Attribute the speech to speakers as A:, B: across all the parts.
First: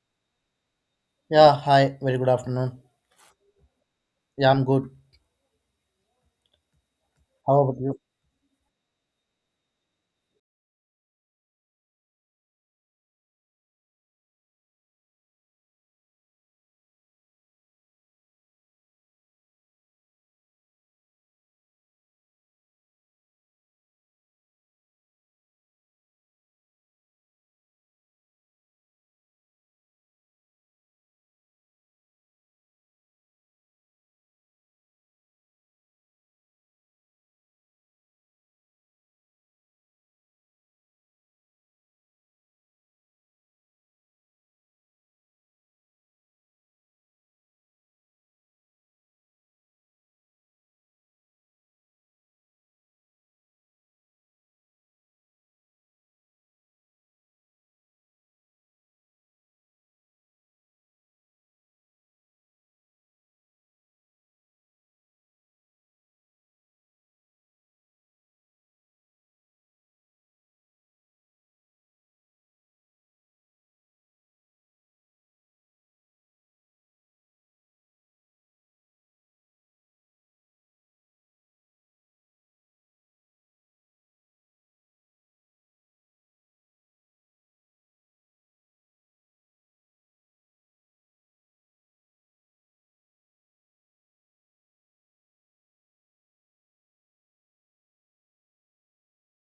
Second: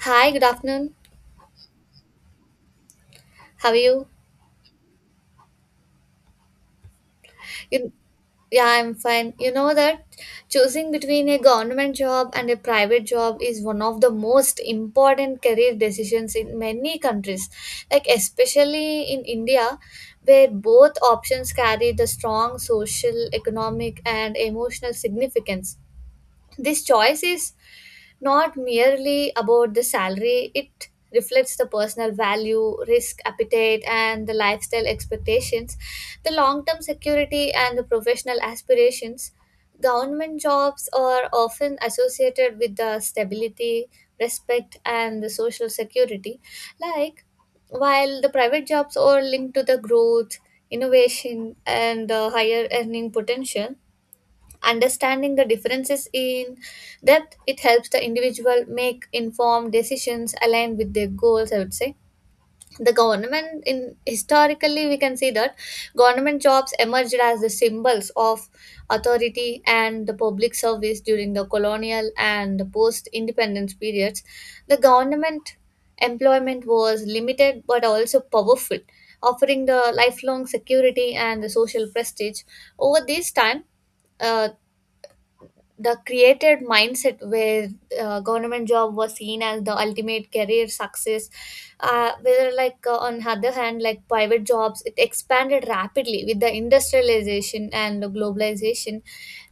A: Hi, good afternoon.
B: Yeah, hi, very good afternoon.
A: How are you?
B: Yeah, I'm good. How about
A: You,
B: you?
A: yeah, I'm fine. You know that choosing between a government job and a private job is one of the most important career decisions in many countries, like especially in India, where both options carry the strong social, economic, and emotional significance. This choice is not merely about the salary, it reflects the personal value, risk appetite, and the lifestyle expectations, the long term security, and the professional aspirations. Government jobs are often associated with the stability, respect, and the social security. Like, while the private jobs are linked to the growth, innovation, and the higher earning potential, understanding the differences in depth it helps the individual make informed decisions aligned with their goals, I would say. The government in Historically we can see that government jobs emerged as the symbols of authority and the public service during the colonial and the post independence periods. The government employment was limited but also powerful, offering the lifelong security and the social prestige. Over this time, uh, the created mindset where government job was seen as the ultimate career success. Whether like on other hand, like private jobs, it expanded rapidly with the industrialization and the globalization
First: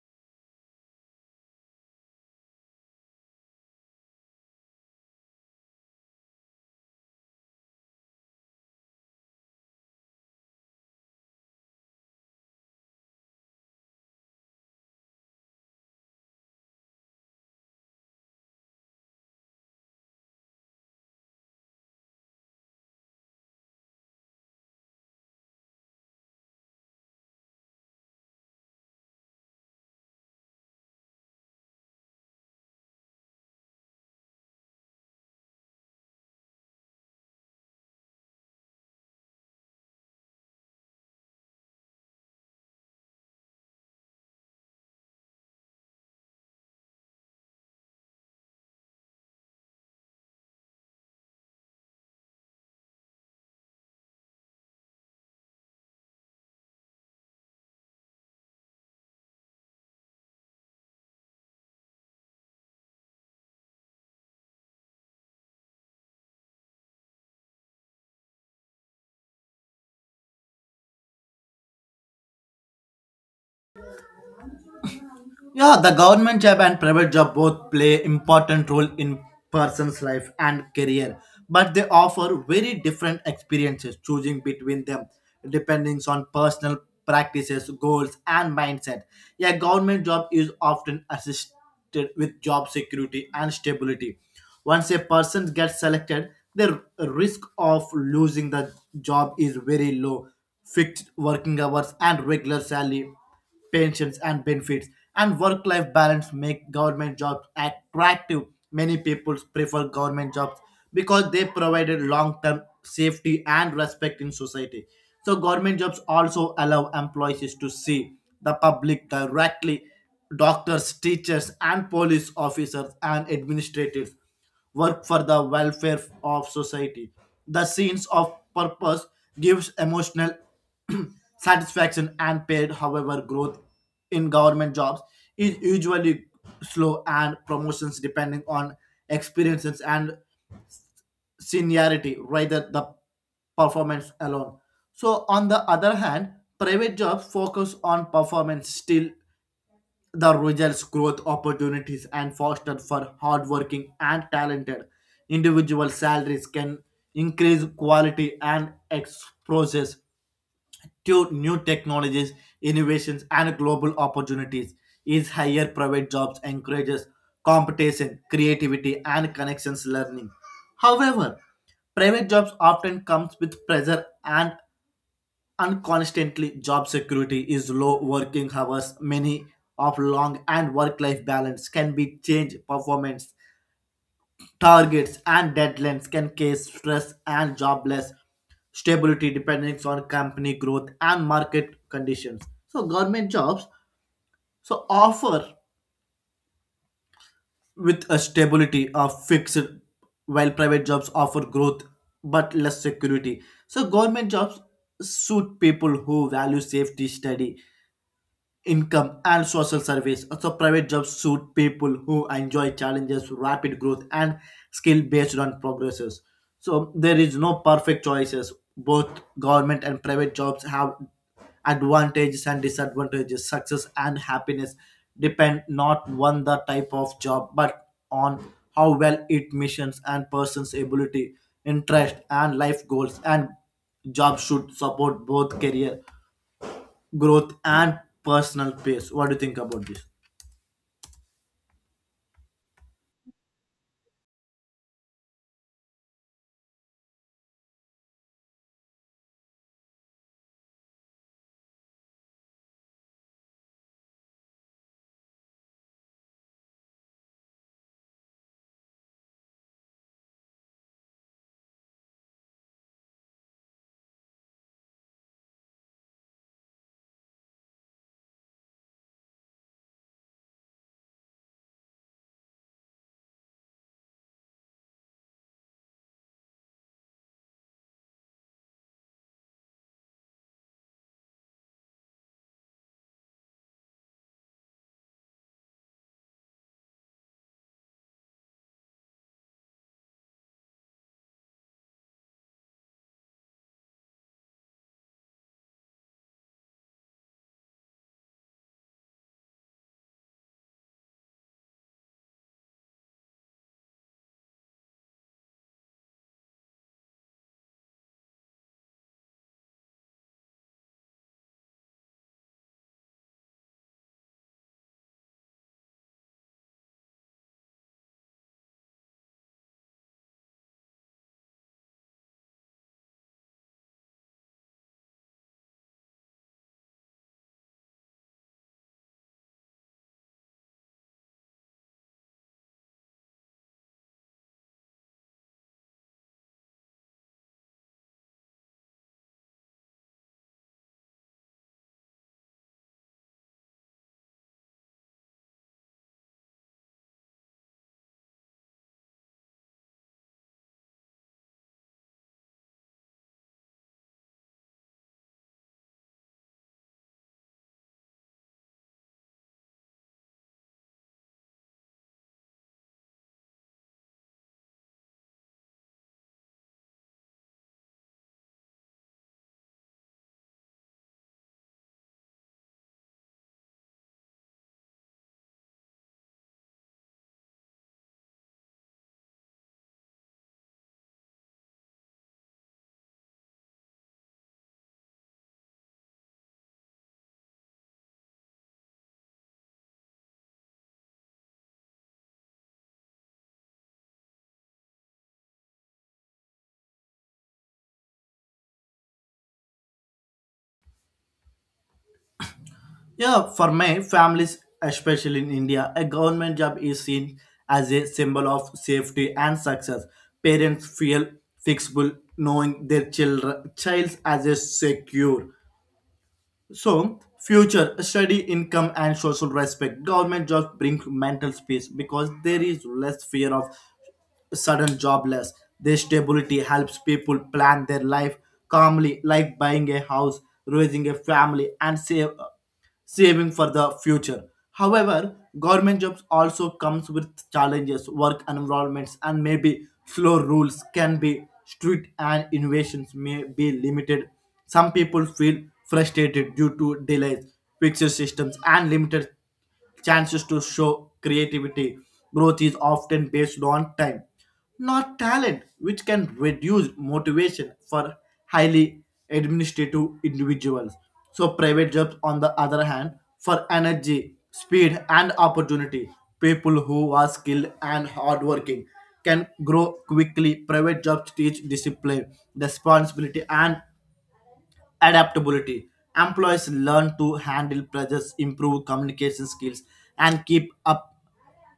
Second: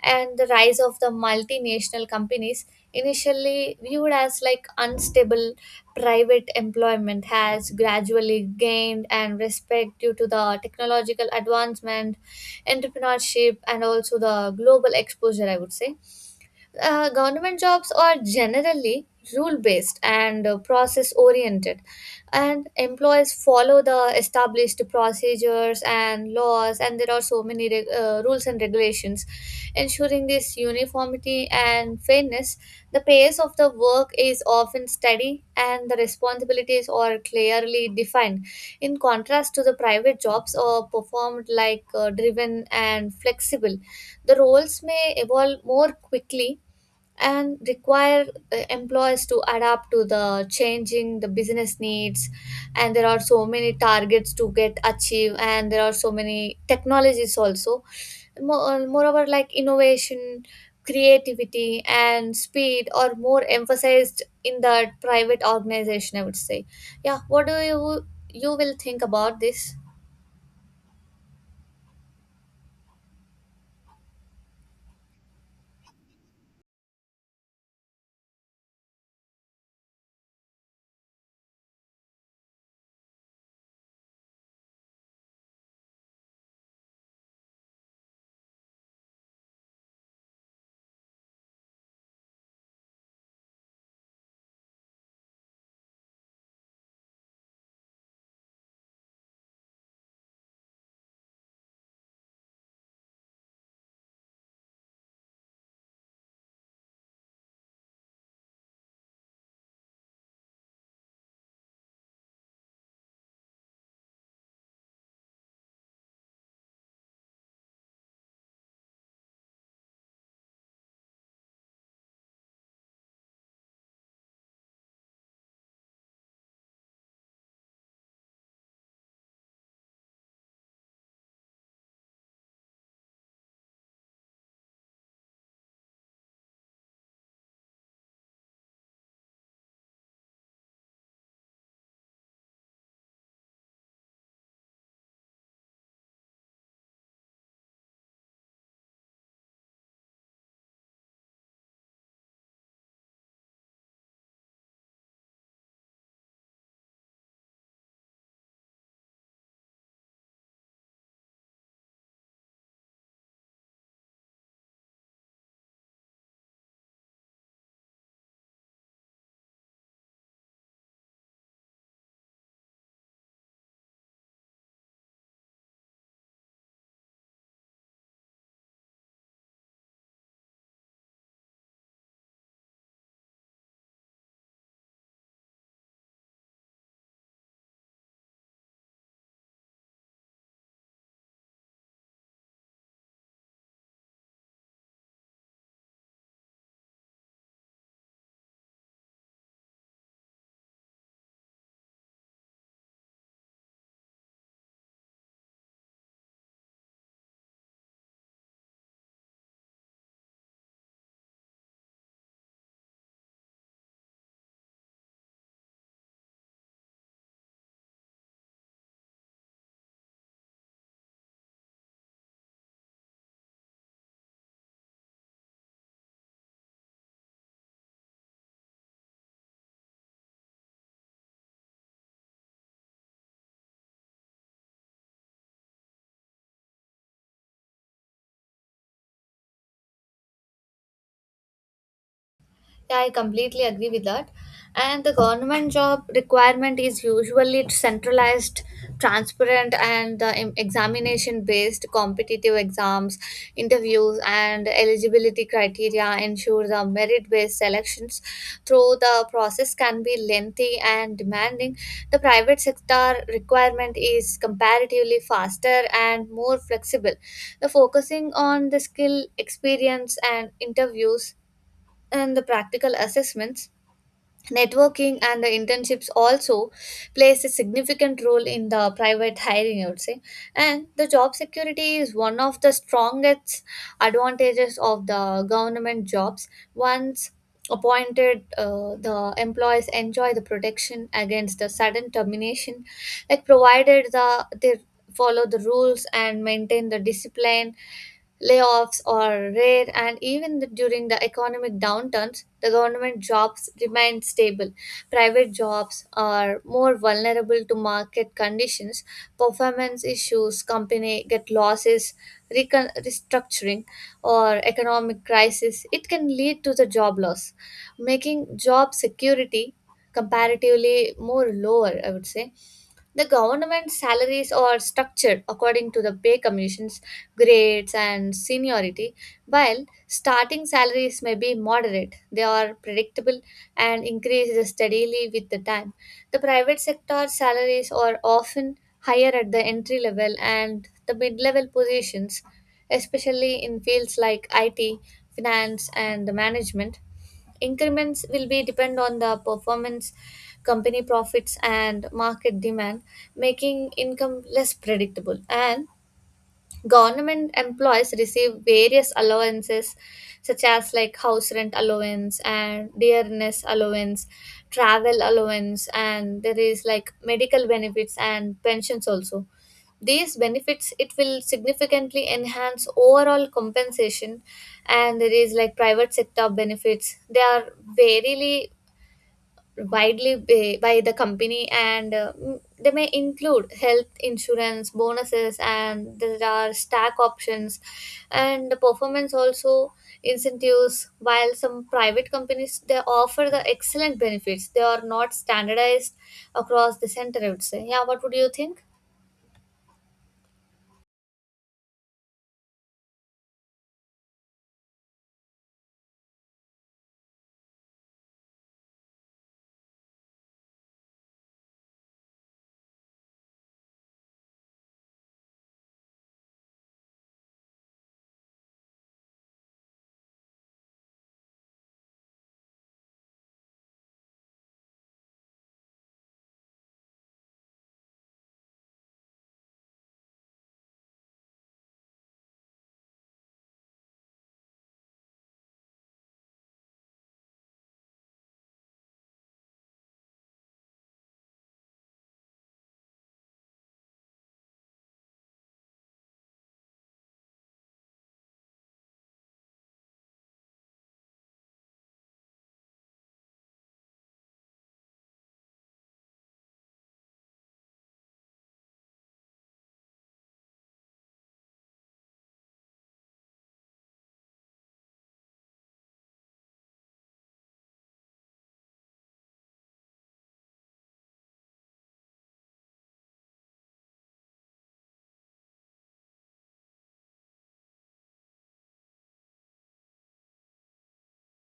A: and the rise of the multinational companies. Initially viewed as like unstable, private employment has gradually gained and respect due to the technological advancement, entrepreneurship, and also the global exposure, I would say. Government jobs are generally rule based and process oriented, and employees follow the established procedures and laws, and there are so many rules and regulations. Ensuring this uniformity and fairness, the pace of the work is often steady and the responsibilities are clearly defined. In contrast to the private jobs, are performed like driven and flexible. The roles may evolve more quickly and require employees to adapt to the changing the business needs, and there are so many targets to get achieved and there are so many technologies also. Moreover, like innovation, creativity, and speed are more emphasized in the private organization, I would say. Yeah, what do you you will think about this?
B: Yeah, the government job and private job both play important role in person's life and career, but they offer very different experiences choosing between them depending on personal practices, goals and mindset. A government job is often assisted with job security and stability. Once a person gets selected, the risk of losing the job is very low. Fixed working hours and regular salary pensions and benefits and work-life balance make government jobs attractive. Many people prefer government jobs because they provided long-term safety and respect in society. So government jobs also allow employees to see the public directly. Doctors, teachers, and police officers and administrators work for the welfare of society. The sense of purpose gives emotional satisfaction and paid. However, growth in government jobs is usually slow and promotions depending on experiences and seniority rather the performance alone. So on the other hand, private jobs focus on performance still the results growth opportunities and foster for hardworking and talented individual salaries can increase quality and exposures to new technologies innovations and global opportunities is higher. Private jobs encourages competition creativity and connections learning. However, private jobs often comes with pressure and constantly job security is low, working hours many of long and work life balance can be changed. Performance targets and deadlines can cause stress and jobless stability depending on company growth and market conditions. So government jobs so offer with a stability of fixed, while private jobs offer growth but less security. So government jobs suit people who value safety study income and social service. So private jobs suit people who enjoy challenges, rapid growth, and skill based on progresses. So there is no perfect choices. Both government and private jobs have advantages and disadvantages. Success and happiness depend not on the type of job, but on how well it missions and person's ability, interest, and life goals. And jobs should support both career growth and personal pace. What do you think about this?
A: Yeah, I completely agree with that. And the government job requirement is usually centralized, transparent, and examination based. Competitive exams, interviews, and eligibility criteria ensure the merit based selections. Though the process can be lengthy and demanding, the private sector requirement is comparatively faster and more flexible. The focusing on the skill, experience, and interviews and the practical assessments, networking, and the internships also plays a significant role in the private hiring, I would say. And the job security is one of the strongest advantages of the government jobs. Once appointed, the employees enjoy the protection against the sudden termination, like provided the they follow the rules and maintain the discipline. Layoffs are rare, and even during the economic downturns, the government jobs remain stable. Private jobs are more vulnerable to market conditions, performance issues, company get losses, restructuring, or economic crisis. It can lead to the job loss, making job security comparatively more lower, I would say. The government salaries are structured according to the pay commissions, grades, and seniority. While starting salaries may be moderate, they are predictable and increase steadily with the time. The private sector salaries are often higher at the entry level and the mid level positions, especially in fields like IT, finance, and the management. Increments will be depend on the performance, company profits, and market demand, making income less predictable. And government employees receive various allowances, such as like house rent allowance and dearness allowance, travel allowance, and there is like medical benefits and pensions also. These benefits, it will significantly enhance overall compensation. And there is like private sector benefits, they are varily widely by the company, and they may include health insurance, bonuses, and there are stack options and the performance also incentives. While some private companies they offer the excellent benefits, they are not standardized across the center, I would say. Yeah, what would you think?
B: Yeah, for my families, especially in India, a government job is seen as a symbol of safety and success. Parents feel fixable knowing their children child as a secure. So, future, steady income and social respect. Government jobs bring mental peace because there is less fear of sudden jobless. This stability helps people plan their life calmly, like buying a house, raising a family, and save saving for the future. However, government jobs also comes with challenges, work environments, and maybe slow rules can be strict and innovations may be limited. Some people feel frustrated due to delays, fixed systems, and limited chances to show creativity. Growth is often based on time, not talent, which can reduce motivation for highly administrative individuals. So, private jobs, on the other hand, for energy, speed, and opportunity. People who are skilled and hardworking can grow quickly. Private jobs teach discipline, responsibility, and adaptability. Employees learn to handle pressures, improve communication skills, and keep up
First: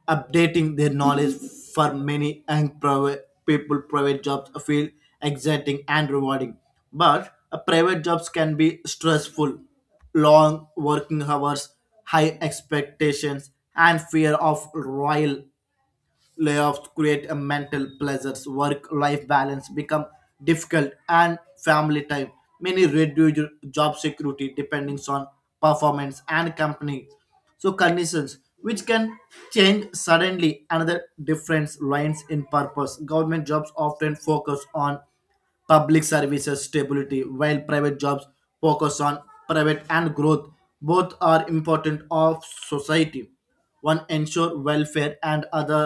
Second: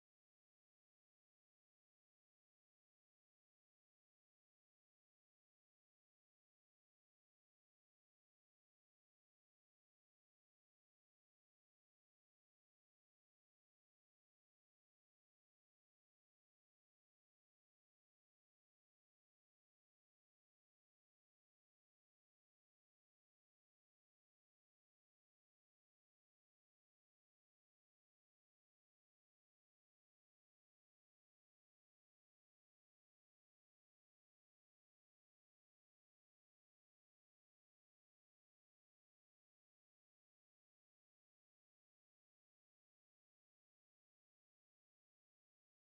B: updating their knowledge. For many young private people, private jobs feel exciting and rewarding, but private jobs can be stressful. Long working hours, high expectations, and fear of royal layoffs create a mental pleasures. Work life balance become difficult and family time many reduce job security depending on performance and company, so conditions which can change suddenly. Another difference lines in purpose: government jobs often focus on public services stability, while private jobs focus on private and growth. Both are important of society. One ensure welfare and other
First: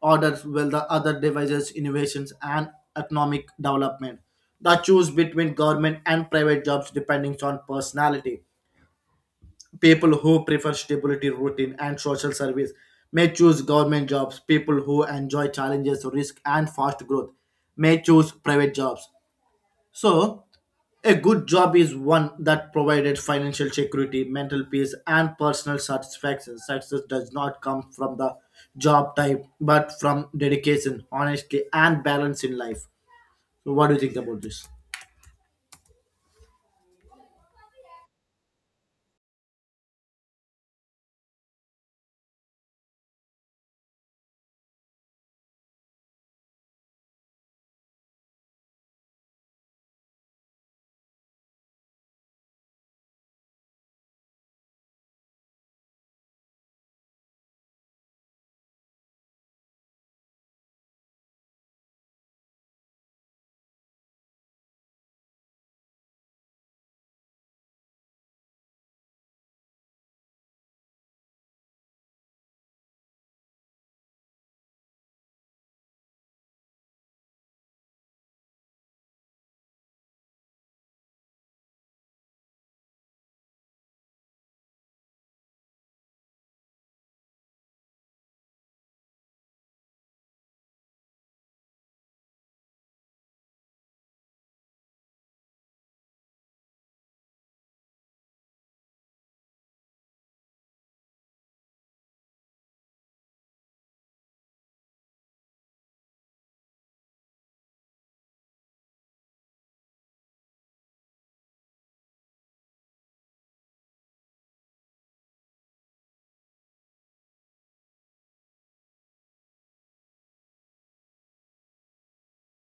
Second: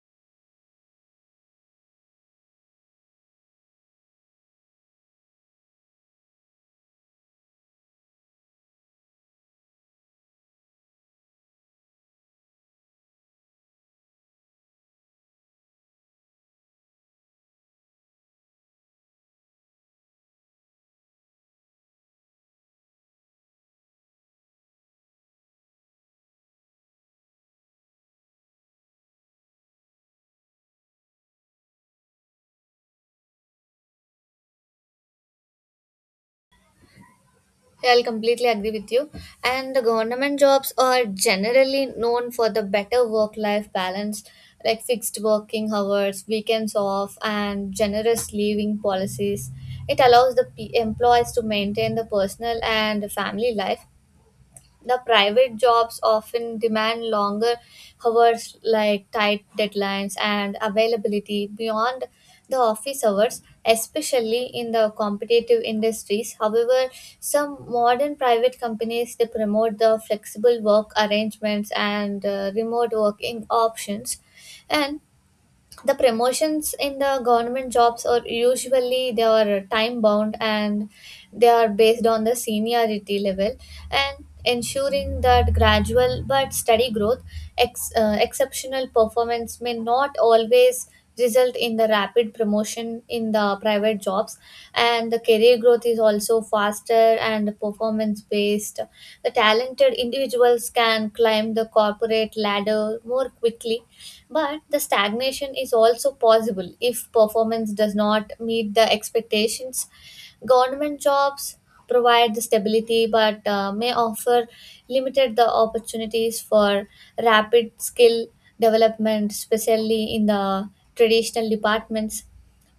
B: orders, while the other devices innovations and economic development. The choose between government and private jobs depending on personality. People who prefer stability routine and social service may choose government jobs. People who enjoy challenges risk and fast growth may choose private jobs. So, a good job is one that provided financial security, mental peace, and personal satisfaction. Success does not come from the job type, but from dedication, honesty, and balance in life. So, what do you think about this?
A: Yeah, I'll completely agree with you. And the government jobs are generally known for the better work life balance, like fixed working hours, weekends off, and generous leaving policies. It allows employees to maintain the personal and family life. The private jobs often demand longer hours, like tight deadlines and availability beyond the office hours, especially in the competitive industries. However, some modern private companies they promote the flexible work arrangements and remote working options. And the promotions in the government jobs are usually they are time bound and they are based on the seniority level and ensuring that gradual but steady growth. Exceptional performance may not always result in the rapid promotion. In the private jobs, and the career growth is also faster and performance based. The talented individuals can climb the corporate ladder more quickly, but the stagnation is also possible if performance does not meet the expectations. Government jobs provide the stability but may offer limited the opportunities for rapid skill development, especially in the traditional departments.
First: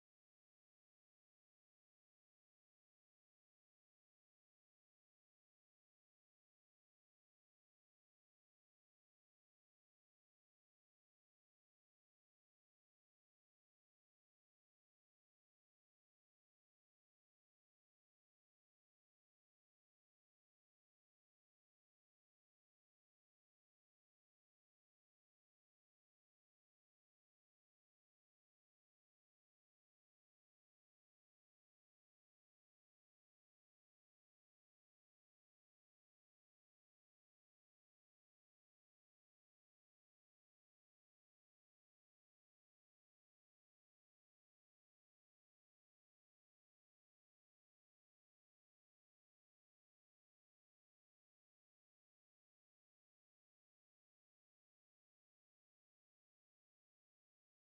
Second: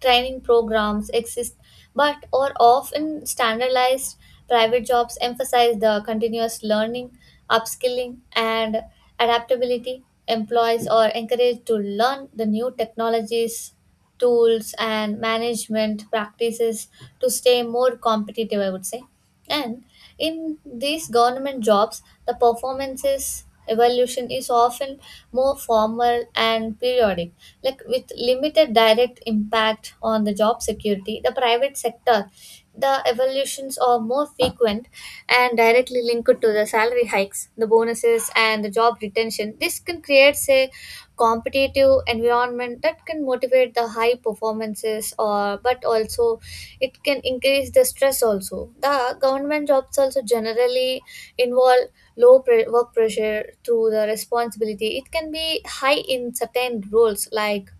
A: Training programs exist but are often standardized. Private jobs emphasize the continuous learning, upskilling, and adaptability. Employees are encouraged to learn the new technologies, tools, and management practices to stay more competitive, I would say. And in these government jobs, the performances evaluation is often more formal and periodic, like with limited direct impact on the job security. The private sector, the evolutions are more frequent and directly linked to the salary hikes, the bonuses, and the job retention. This can create a competitive environment that can motivate the high performances or but also it can increase the stress also. The government jobs also generally involve work pressure through the responsibility. It can be high in certain roles like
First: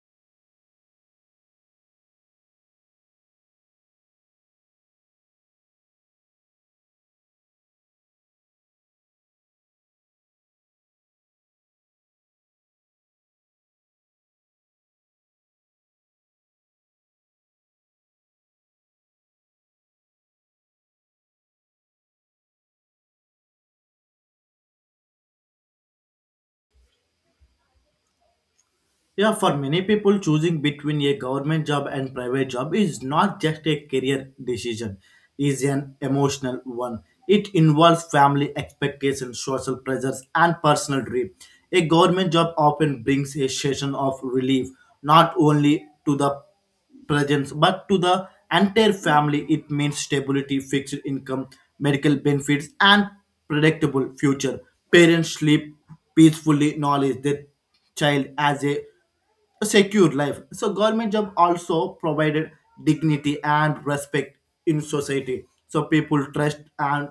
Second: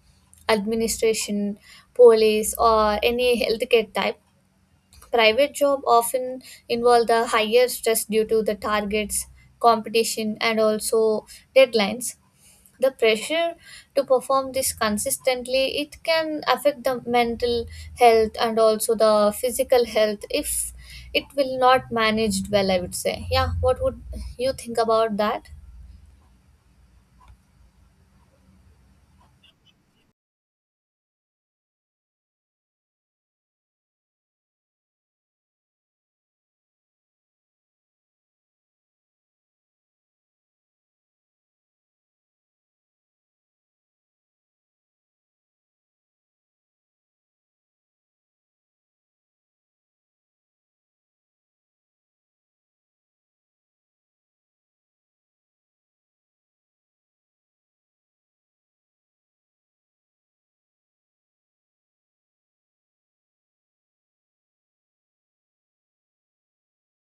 A: administration, police, or any healthcare type. Private job often involve the higher stress due to the targets, competition, and also deadlines. The pressure to perform this consistently, it can affect the mental health and also the physical health if it will not managed well, I would say. Yeah, what would you think about that?
B: Yeah, for many people, choosing between a government job and private job is not just a career decision, is an emotional one. It involves family expectations, social pressures, and personal dream. A government job often brings a session of relief, not only to the presence, but to the entire family. It means stability, fixed income, medical benefits, and predictable future. Parents sleep peacefully, knowledge their child as a secure life. So government job also provided dignity and respect in society. So people trust and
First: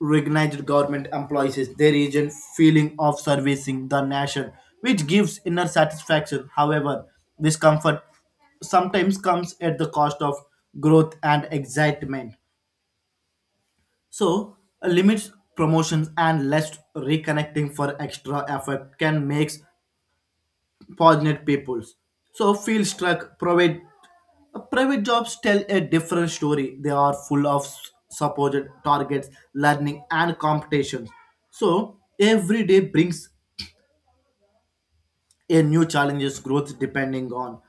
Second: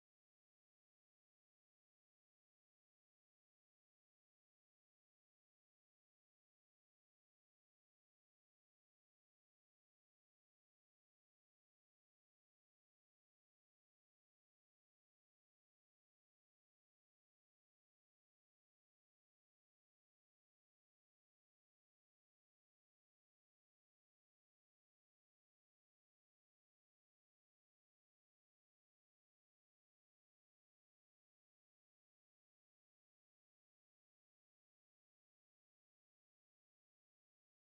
B: recognized government employees. Is there is a feeling of servicing the nation, which gives inner satisfaction. However, discomfort sometimes comes at the cost of growth and excitement. So, limits promotions and less reconnecting for extra effort can make passionate peoples. So, feel struck. Private jobs tell a different story. They are full of supposed targets, learning, and competitions. So, every day brings a new challenges growth depending on.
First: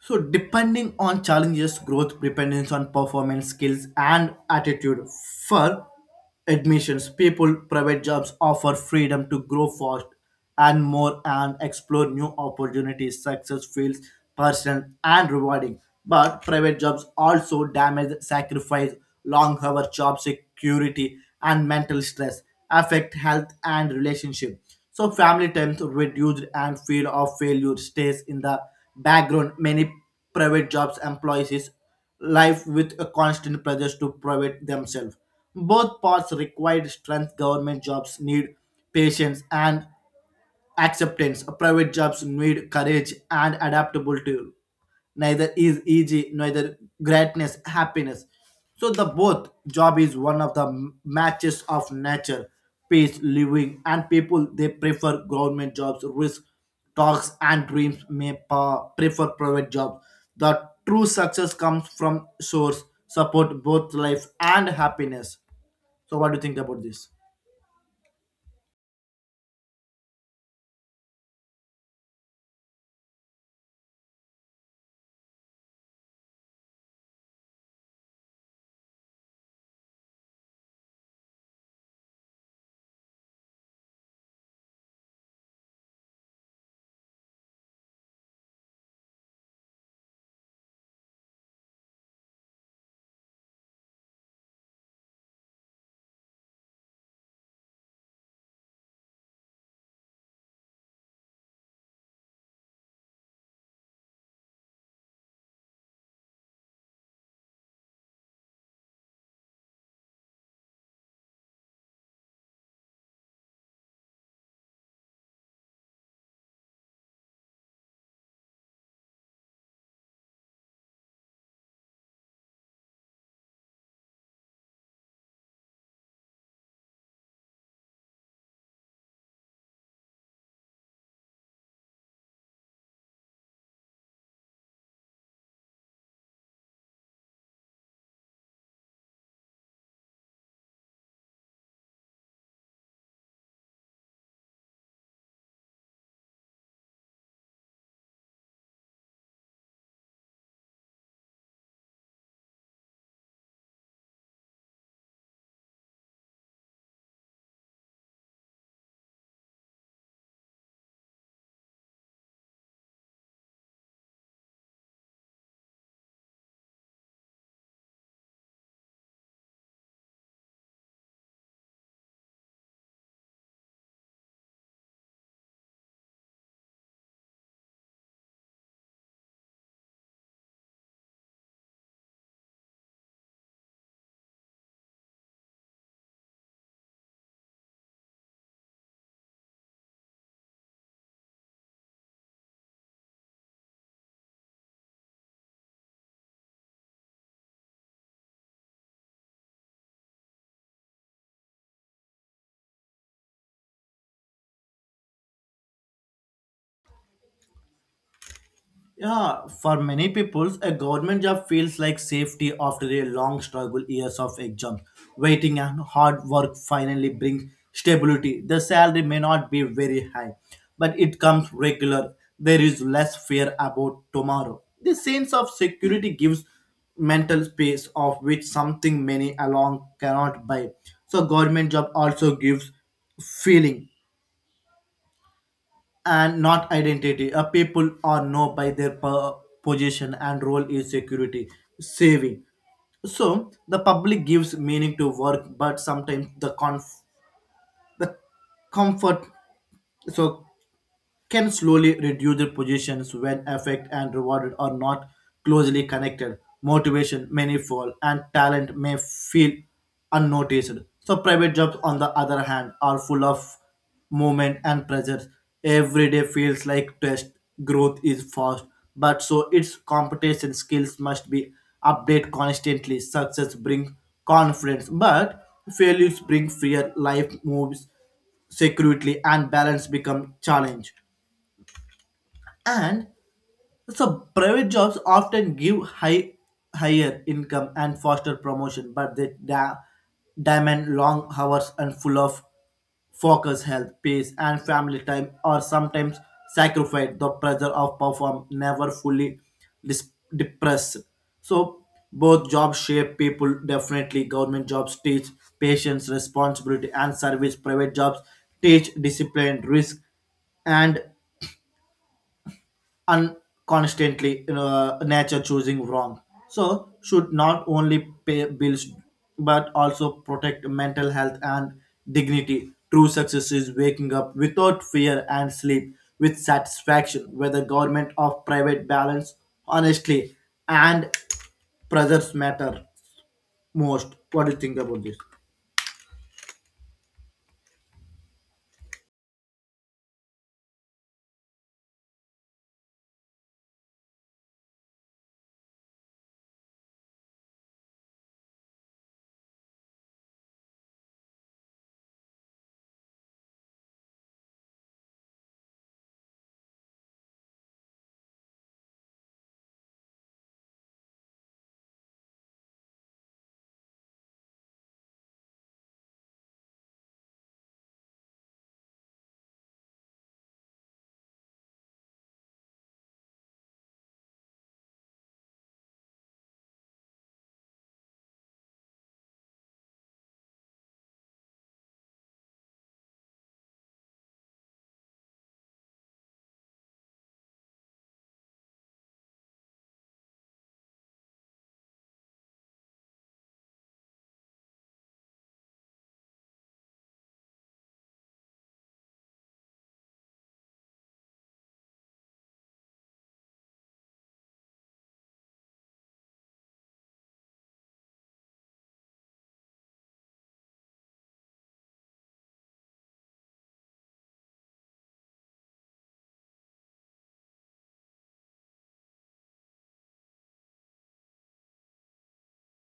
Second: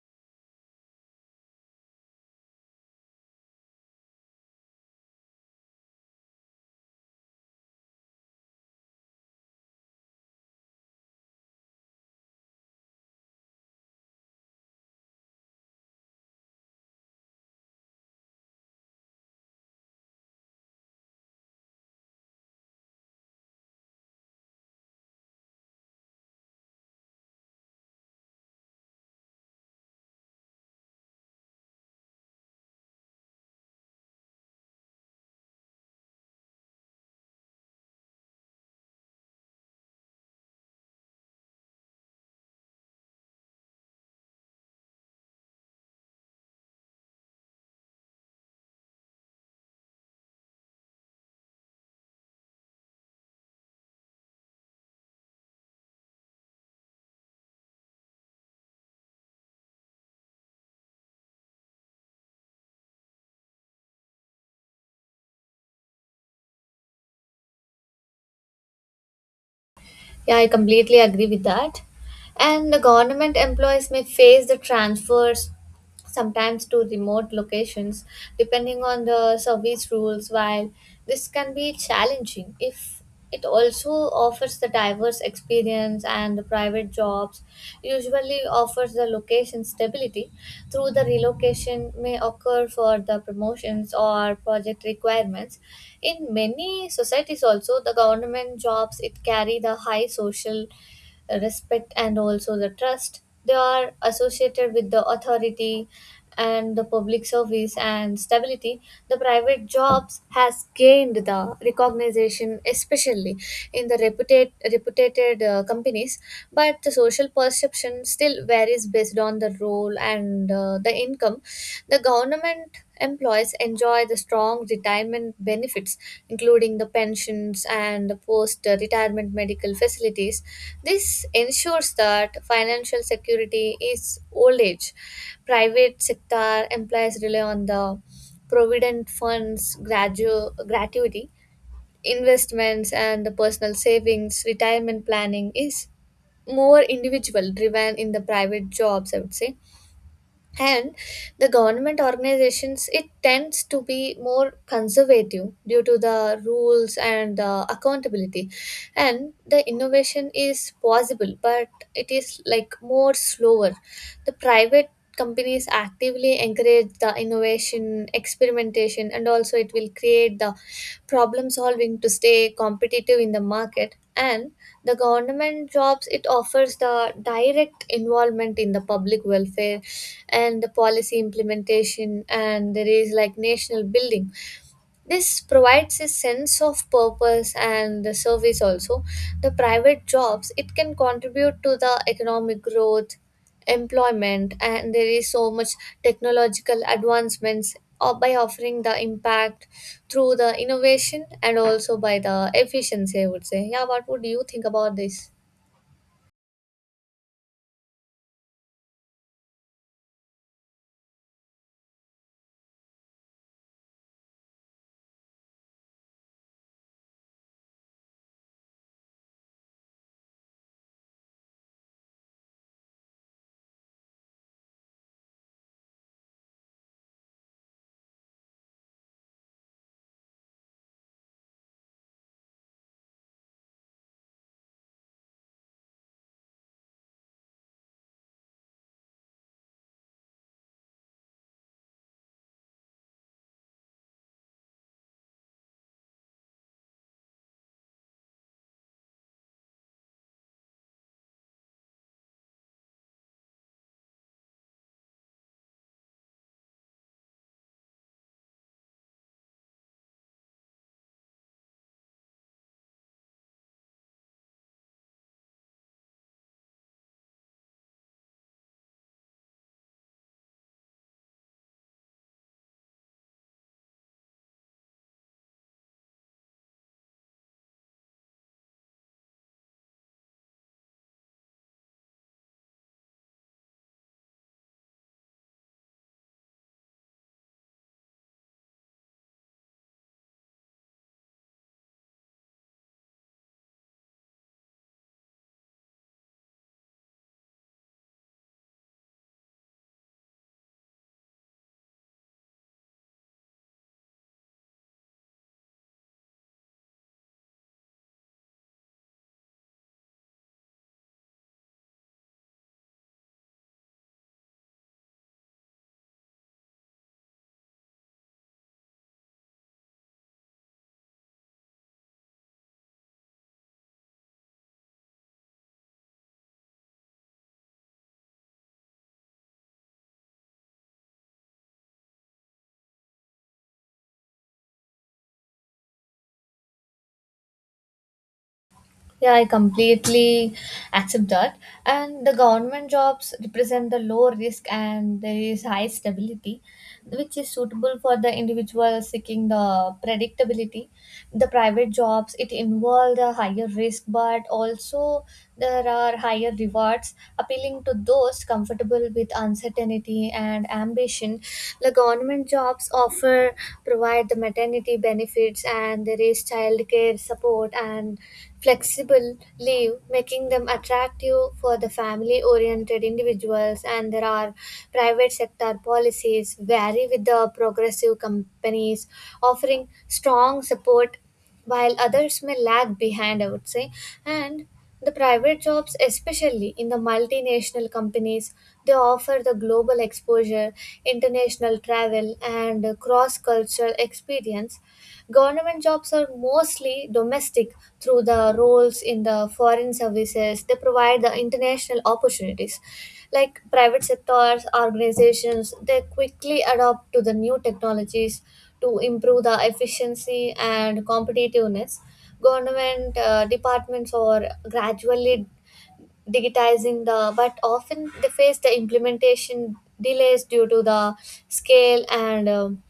B: So, depending on challenges, growth depends on performance, skills, and attitude. For admissions, people, private jobs offer freedom to grow fast and more and explore new opportunities. Success feels personal and rewarding, but private jobs also damage, sacrifice, long hour job security, and mental stress affect health and relationship. So family times reduced and fear of failure stays in the background. Many private jobs employees is life with a constant pressure to private themselves. Both parts require strength. Government jobs need patience and acceptance. Private jobs need courage and adaptability. Neither is easy, neither greatness happiness. So the both job is one of the matches of nature peace living, and people they prefer government jobs. Risk talks and dreams may prefer private jobs. The true success comes from source support both life and happiness. So what do you think about this?
A: Yeah, I completely agree with that. And the government employees may face the transfers sometimes to remote locations depending on the service rules, while this can be challenging if it also offers the diverse experience. And private jobs usually offers the location stability through the relocation may occur for the promotions or project requirements. In many societies also the government jobs it carry the high social respect and also the trust. They are associated with the authority and the public service and stability. The private jobs has gained the recognition, especially in the reputed companies. But the social perception still varies based on the role and the income. The government employees enjoy the strong retirement benefits, including the pensions and the post retirement medical facilities. This ensures that financial security is old age. Private sector employees rely on the provident funds, gratuity, investments, and the personal savings. Retirement planning is more individual driven in the private jobs, I would say. And the government organizations it tends to be more conservative due to the rules and the accountability, and the innovation is possible but it is like more slower. The private companies actively encourage the innovation, experimentation, and also it will create the problem solving to stay competitive in the market. And the government jobs it offers the direct involvement in the public welfare and the policy implementation, and there is like national building. This provides a sense of purpose and the service also. The private jobs it can contribute to the economic growth, employment, and there is so much technological advancements, by offering the impact through the innovation and also by the efficiency, I would say. Yeah, what would you think about this?
B: Yeah, for many people, a government job feels like safety after a long struggle. Years of exams, waiting, and hard work finally bring stability. The salary may not be very high, but it comes regular. There is less fear about tomorrow. The sense of security gives mental space of which something many along cannot buy. So government job also gives feeling and not identity. A people are known by their position and role in security, saving. So the public gives meaning to work, but sometimes the the comfort. So can slowly reduce their positions when effect and reward are not closely connected. Motivation may fall and talent may feel unnoticed. So private jobs on the other hand are full of movement and pressure. Every day feels like test. Growth is fast, but so its competition. Skills must be updated constantly. Success brings confidence, but failures bring fear. Life moves securely and balance become challenge. And so private jobs often give higher income and faster promotion, but they demand long hours and full of focus. Health peace and family time are sometimes sacrificed. The pressure of perform never fully dis- depressed. So both jobs shape people definitely. Government jobs teach patience responsibility and service. Private jobs teach discipline risk and and constantly nature choosing wrong. So should not only pay bills, but also protect mental health and dignity. True success is waking up without fear and sleep with satisfaction, whether government or private balance honestly and pressures matter most. What do you think about this?
A: Yeah, I completely accept that. And the government jobs represent the low risk and there is high stability, which is suitable for the individual seeking the predictability. The private jobs, it involves the higher risk, but also there are higher rewards, appealing to those comfortable with uncertainty and ambition. The government jobs offer provide the maternity benefits, and there is childcare support and flexible leave, making them attractive for the family oriented individuals. And there are private sector policies vary with the progressive companies, offering strong support while others may lag behind, I would say. And the private jobs, especially in the multinational companies, they offer the global exposure, international travel, and cross cultural experience. Government jobs are mostly domestic through the roles in the foreign services, they provide the international opportunities. Like private sectors, organizations, they quickly adapt to the new technologies to improve the efficiency and competitiveness. Government departments are gradually digitizing the but often they face the implementation delays due to the scale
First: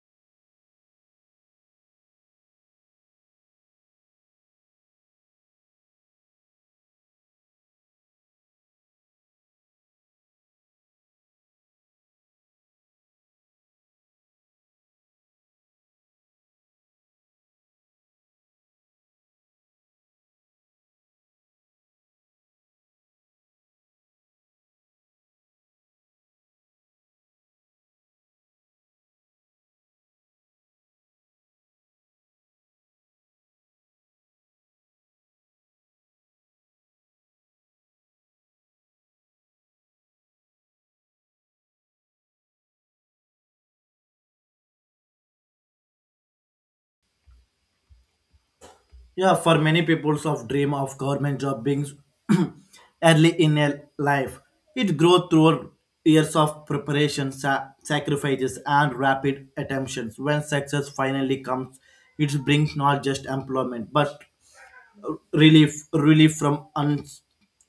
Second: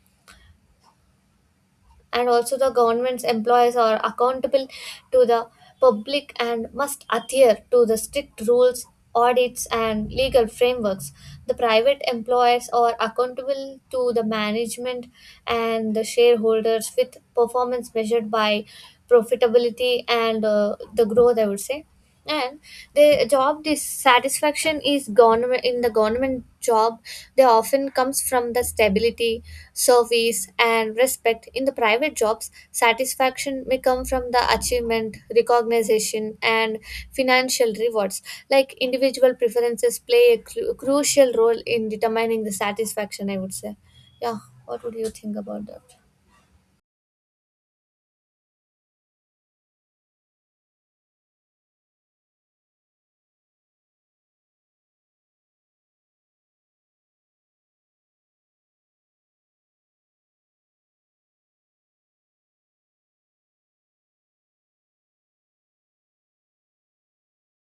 A: and also the government's employees are accountable to the public and must adhere to the strict rules, audits, and legal frameworks. The private employers are accountable to the management and the shareholders, with performance measured by profitability and the growth, I would say. And the job dissatisfaction is government in the government job, they often comes from the stability, service, and respect. In the private jobs, satisfaction may come from the achievement, recognition, and financial rewards. Like individual preferences play a crucial role in determining the satisfaction, I would say. Yeah, what would you think about that?
B: Yeah, for many people's of dream of government job being early in a life, it grows through years of preparation, sacrifices, and rapid attemptions. When success finally comes, it brings not just employment but relief from un,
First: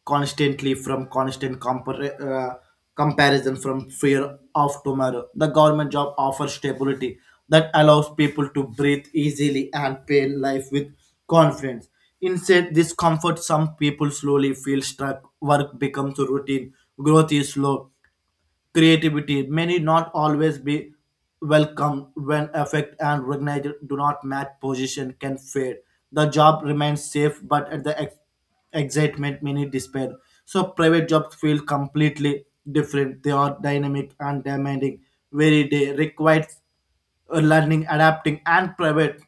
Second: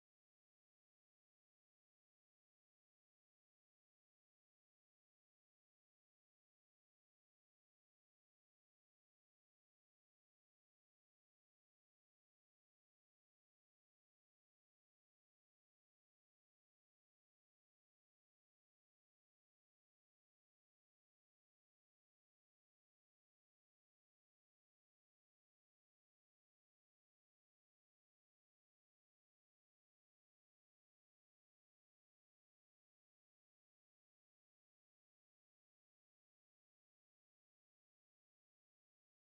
B: constantly from constant comparison from fear of tomorrow. The government job offers stability that allows people to breathe easily and pay life with confidence. Instead this comforts some people slowly feel stuck. Work becomes routine, growth is slow, creativity many not always be welcome. When effect and recognized do not match, position can fade. The job remains safe, but at the excitement many despair. So private jobs feel completely different. They are dynamic and demanding. Very day required learning adapting and private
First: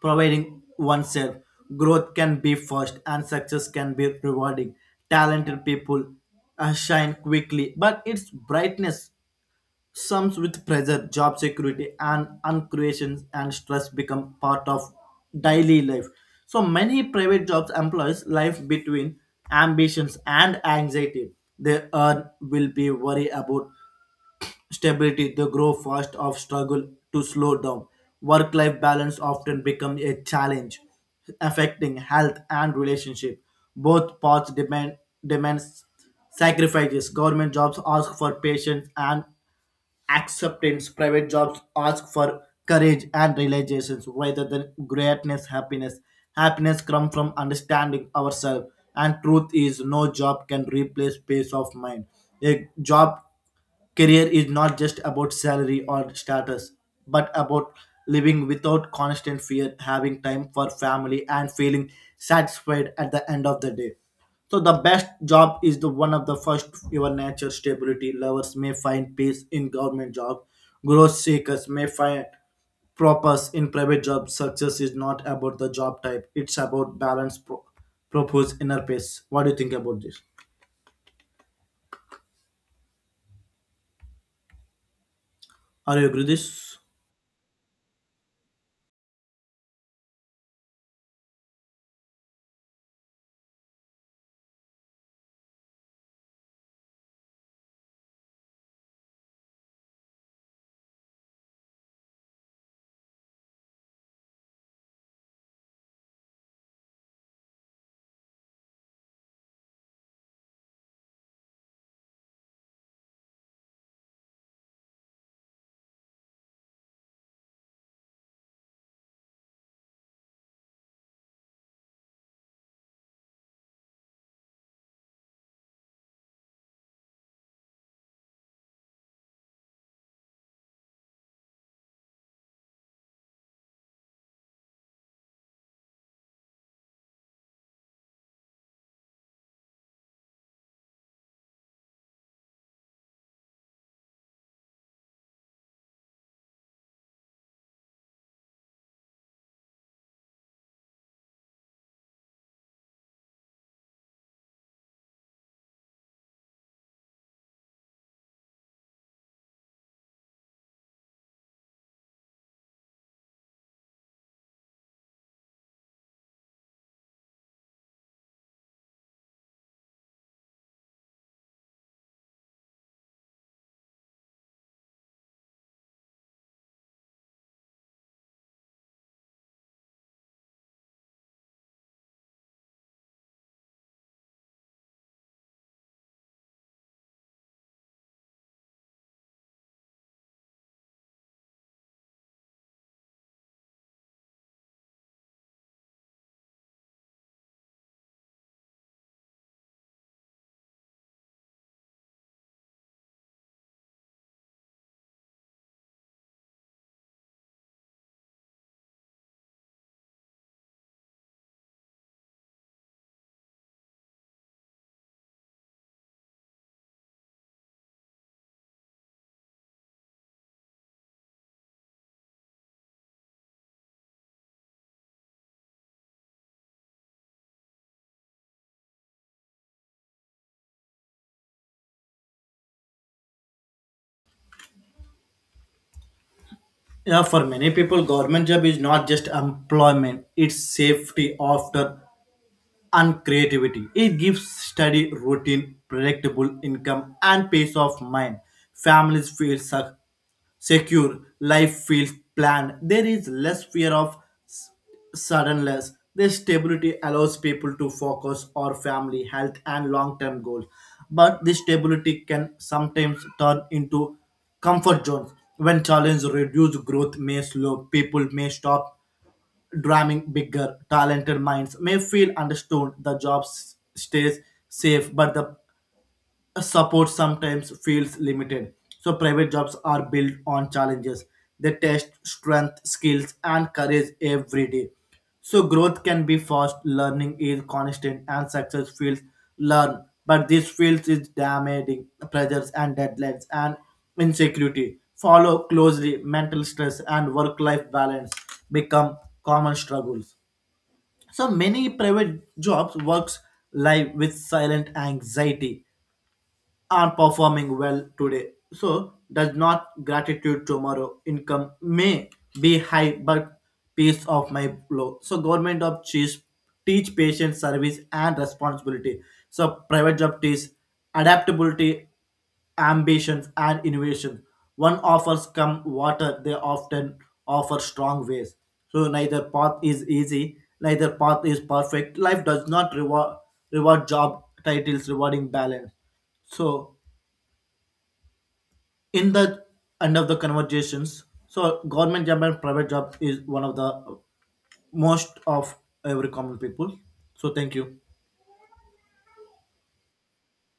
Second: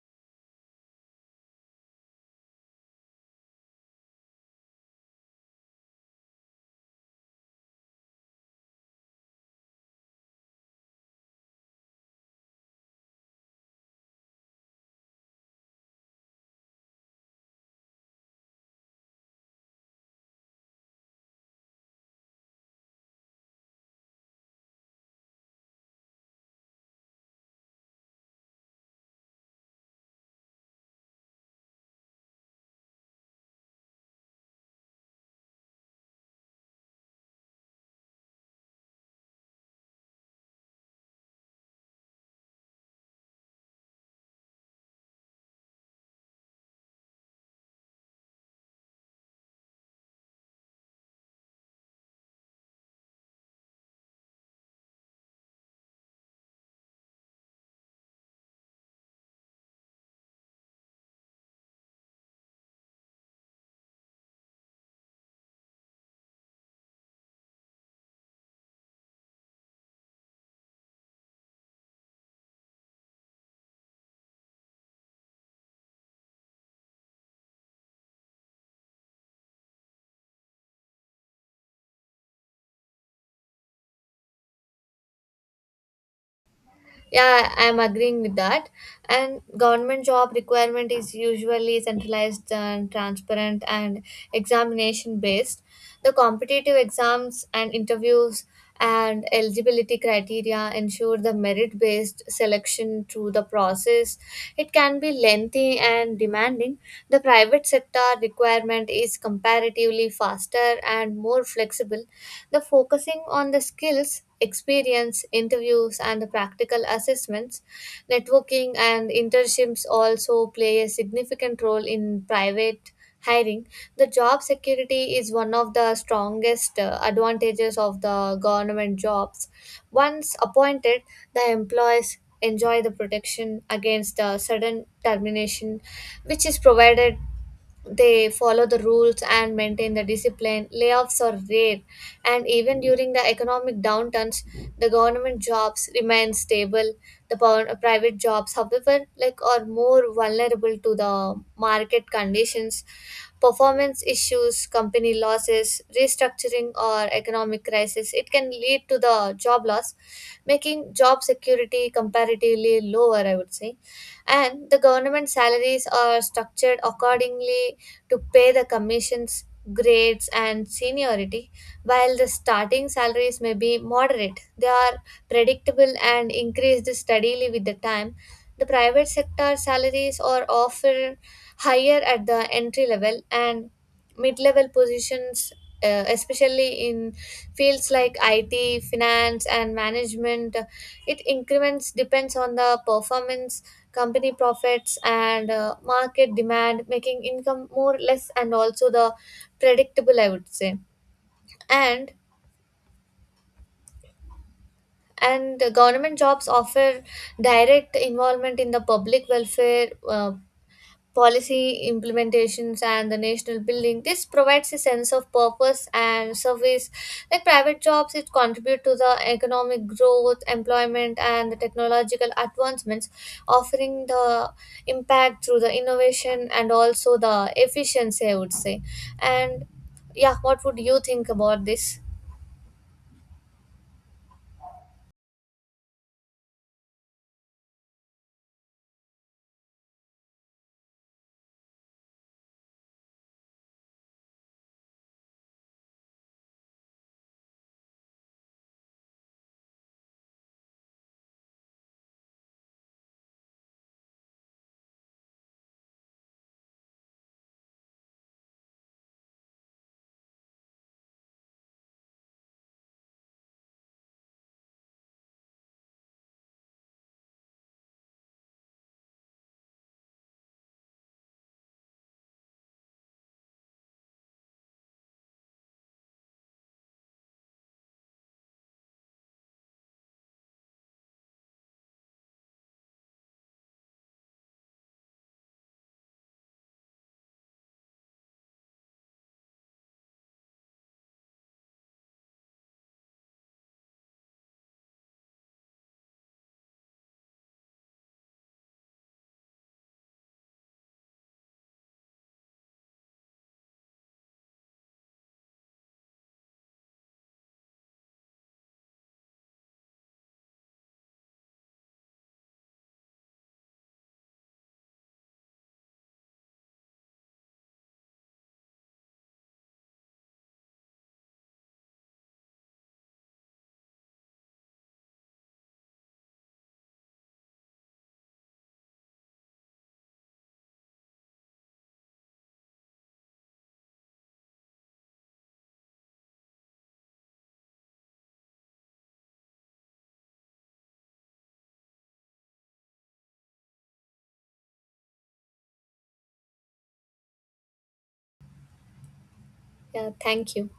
B: providing oneself. Growth can be fast and success can be rewarding. Talented people shine quickly, but its brightness comes with pressure, job security, and uncreations and stress become part of daily life. So many private jobs employs life between ambitions and anxiety. They earn will be worry about stability, the grow fast of struggle to slow down. Work life balance often becomes a challenge, affecting health and relationship. Both paths demand demands sacrifices. Government jobs ask for patience and acceptance. Private jobs ask for courage and realizations rather than greatness, happiness. Happiness comes from understanding ourselves, and truth is no job can replace peace of mind. A job career is not just about salary or status, but about living without constant fear, having time for family, and feeling satisfied at the end of the day. So the best job is the one of the first your nature stability. Lovers may find peace in government job. Growth seekers may find purpose in private job. Success is not about the job type. It's about balance, purpose, inner peace. What do you think about this? Are you agree with this?
A: Yeah, I am agreeing with that. And government job requirement is usually centralized and transparent and examination based. The competitive exams and interviews and eligibility criteria ensure the merit based selection through the process. It can be lengthy and demanding. The private sector requirement is comparatively faster and more flexible. The focusing on the skills, experience, interviews, and the practical assessments, networking, and internships also play a significant role in private hiring. The job security is one of the strongest advantages of the government jobs. Once appointed, the employees enjoy the protection against the sudden termination, which is provided they follow the rules and maintain the discipline. Layoffs are rare, and even during the economic downturns, the government jobs remain stable. The private jobs, however, like are more vulnerable to the market conditions, performance issues, company losses, restructuring, or economic crisis. It can lead to the job loss, making job security comparatively lower, I would say. And the government salaries are structured accordingly to pay the commissions, grades, and seniority. While the starting salaries may be moderate, they are predictable and increased steadily with the time. The private sector salaries are often higher at the entry level and mid-level positions, especially in fields like IT, finance, and management. It increments depends on the performance, company profits, and market demand, making income more less and also the predictable, I would say. And the government jobs offer direct involvement in the public welfare, policy implementations and the national building. This provides a sense of purpose and service. Like private jobs it contribute to the economic growth, employment, and the technological advancements, offering the impact through the innovation and also the efficiency, I would say. And yeah, what would you think about this?
B: Yeah, for many people, government job is not just employment, it's safety after and creativity. It gives steady routine, predictable income, and peace of mind. Families feel secure, life feels planned. There is less fear of s- suddenness. This stability allows people to focus on family, health, and long term goals. But this stability can sometimes turn into comfort zones. When challenges reduce, growth may slow, people may stop dreaming bigger. Talented minds may feel understood. The job stays safe, but the support sometimes feels limited. So private jobs are built on challenges. They test strength, skills, and courage every day. So growth can be fast, learning is constant, and success feels learn. But this feels is damaging pressures and deadlines and insecurity. Follow closely mental stress and work-life balance become common struggles. So many private jobs works live with silent anxiety are performing well today. So does not gratitude tomorrow. Income may be high, but peace of my low. So government job teach patient service and responsibility. So private job teach adaptability, ambitions and innovation. One offers come water, they often offer strong ways. So neither path is easy, neither path is perfect. Life does not reward reward job titles rewarding balance. So in the end of the conversations, so government job and private job is one of the most of every common people. So thank you.
A: Yeah, thank you.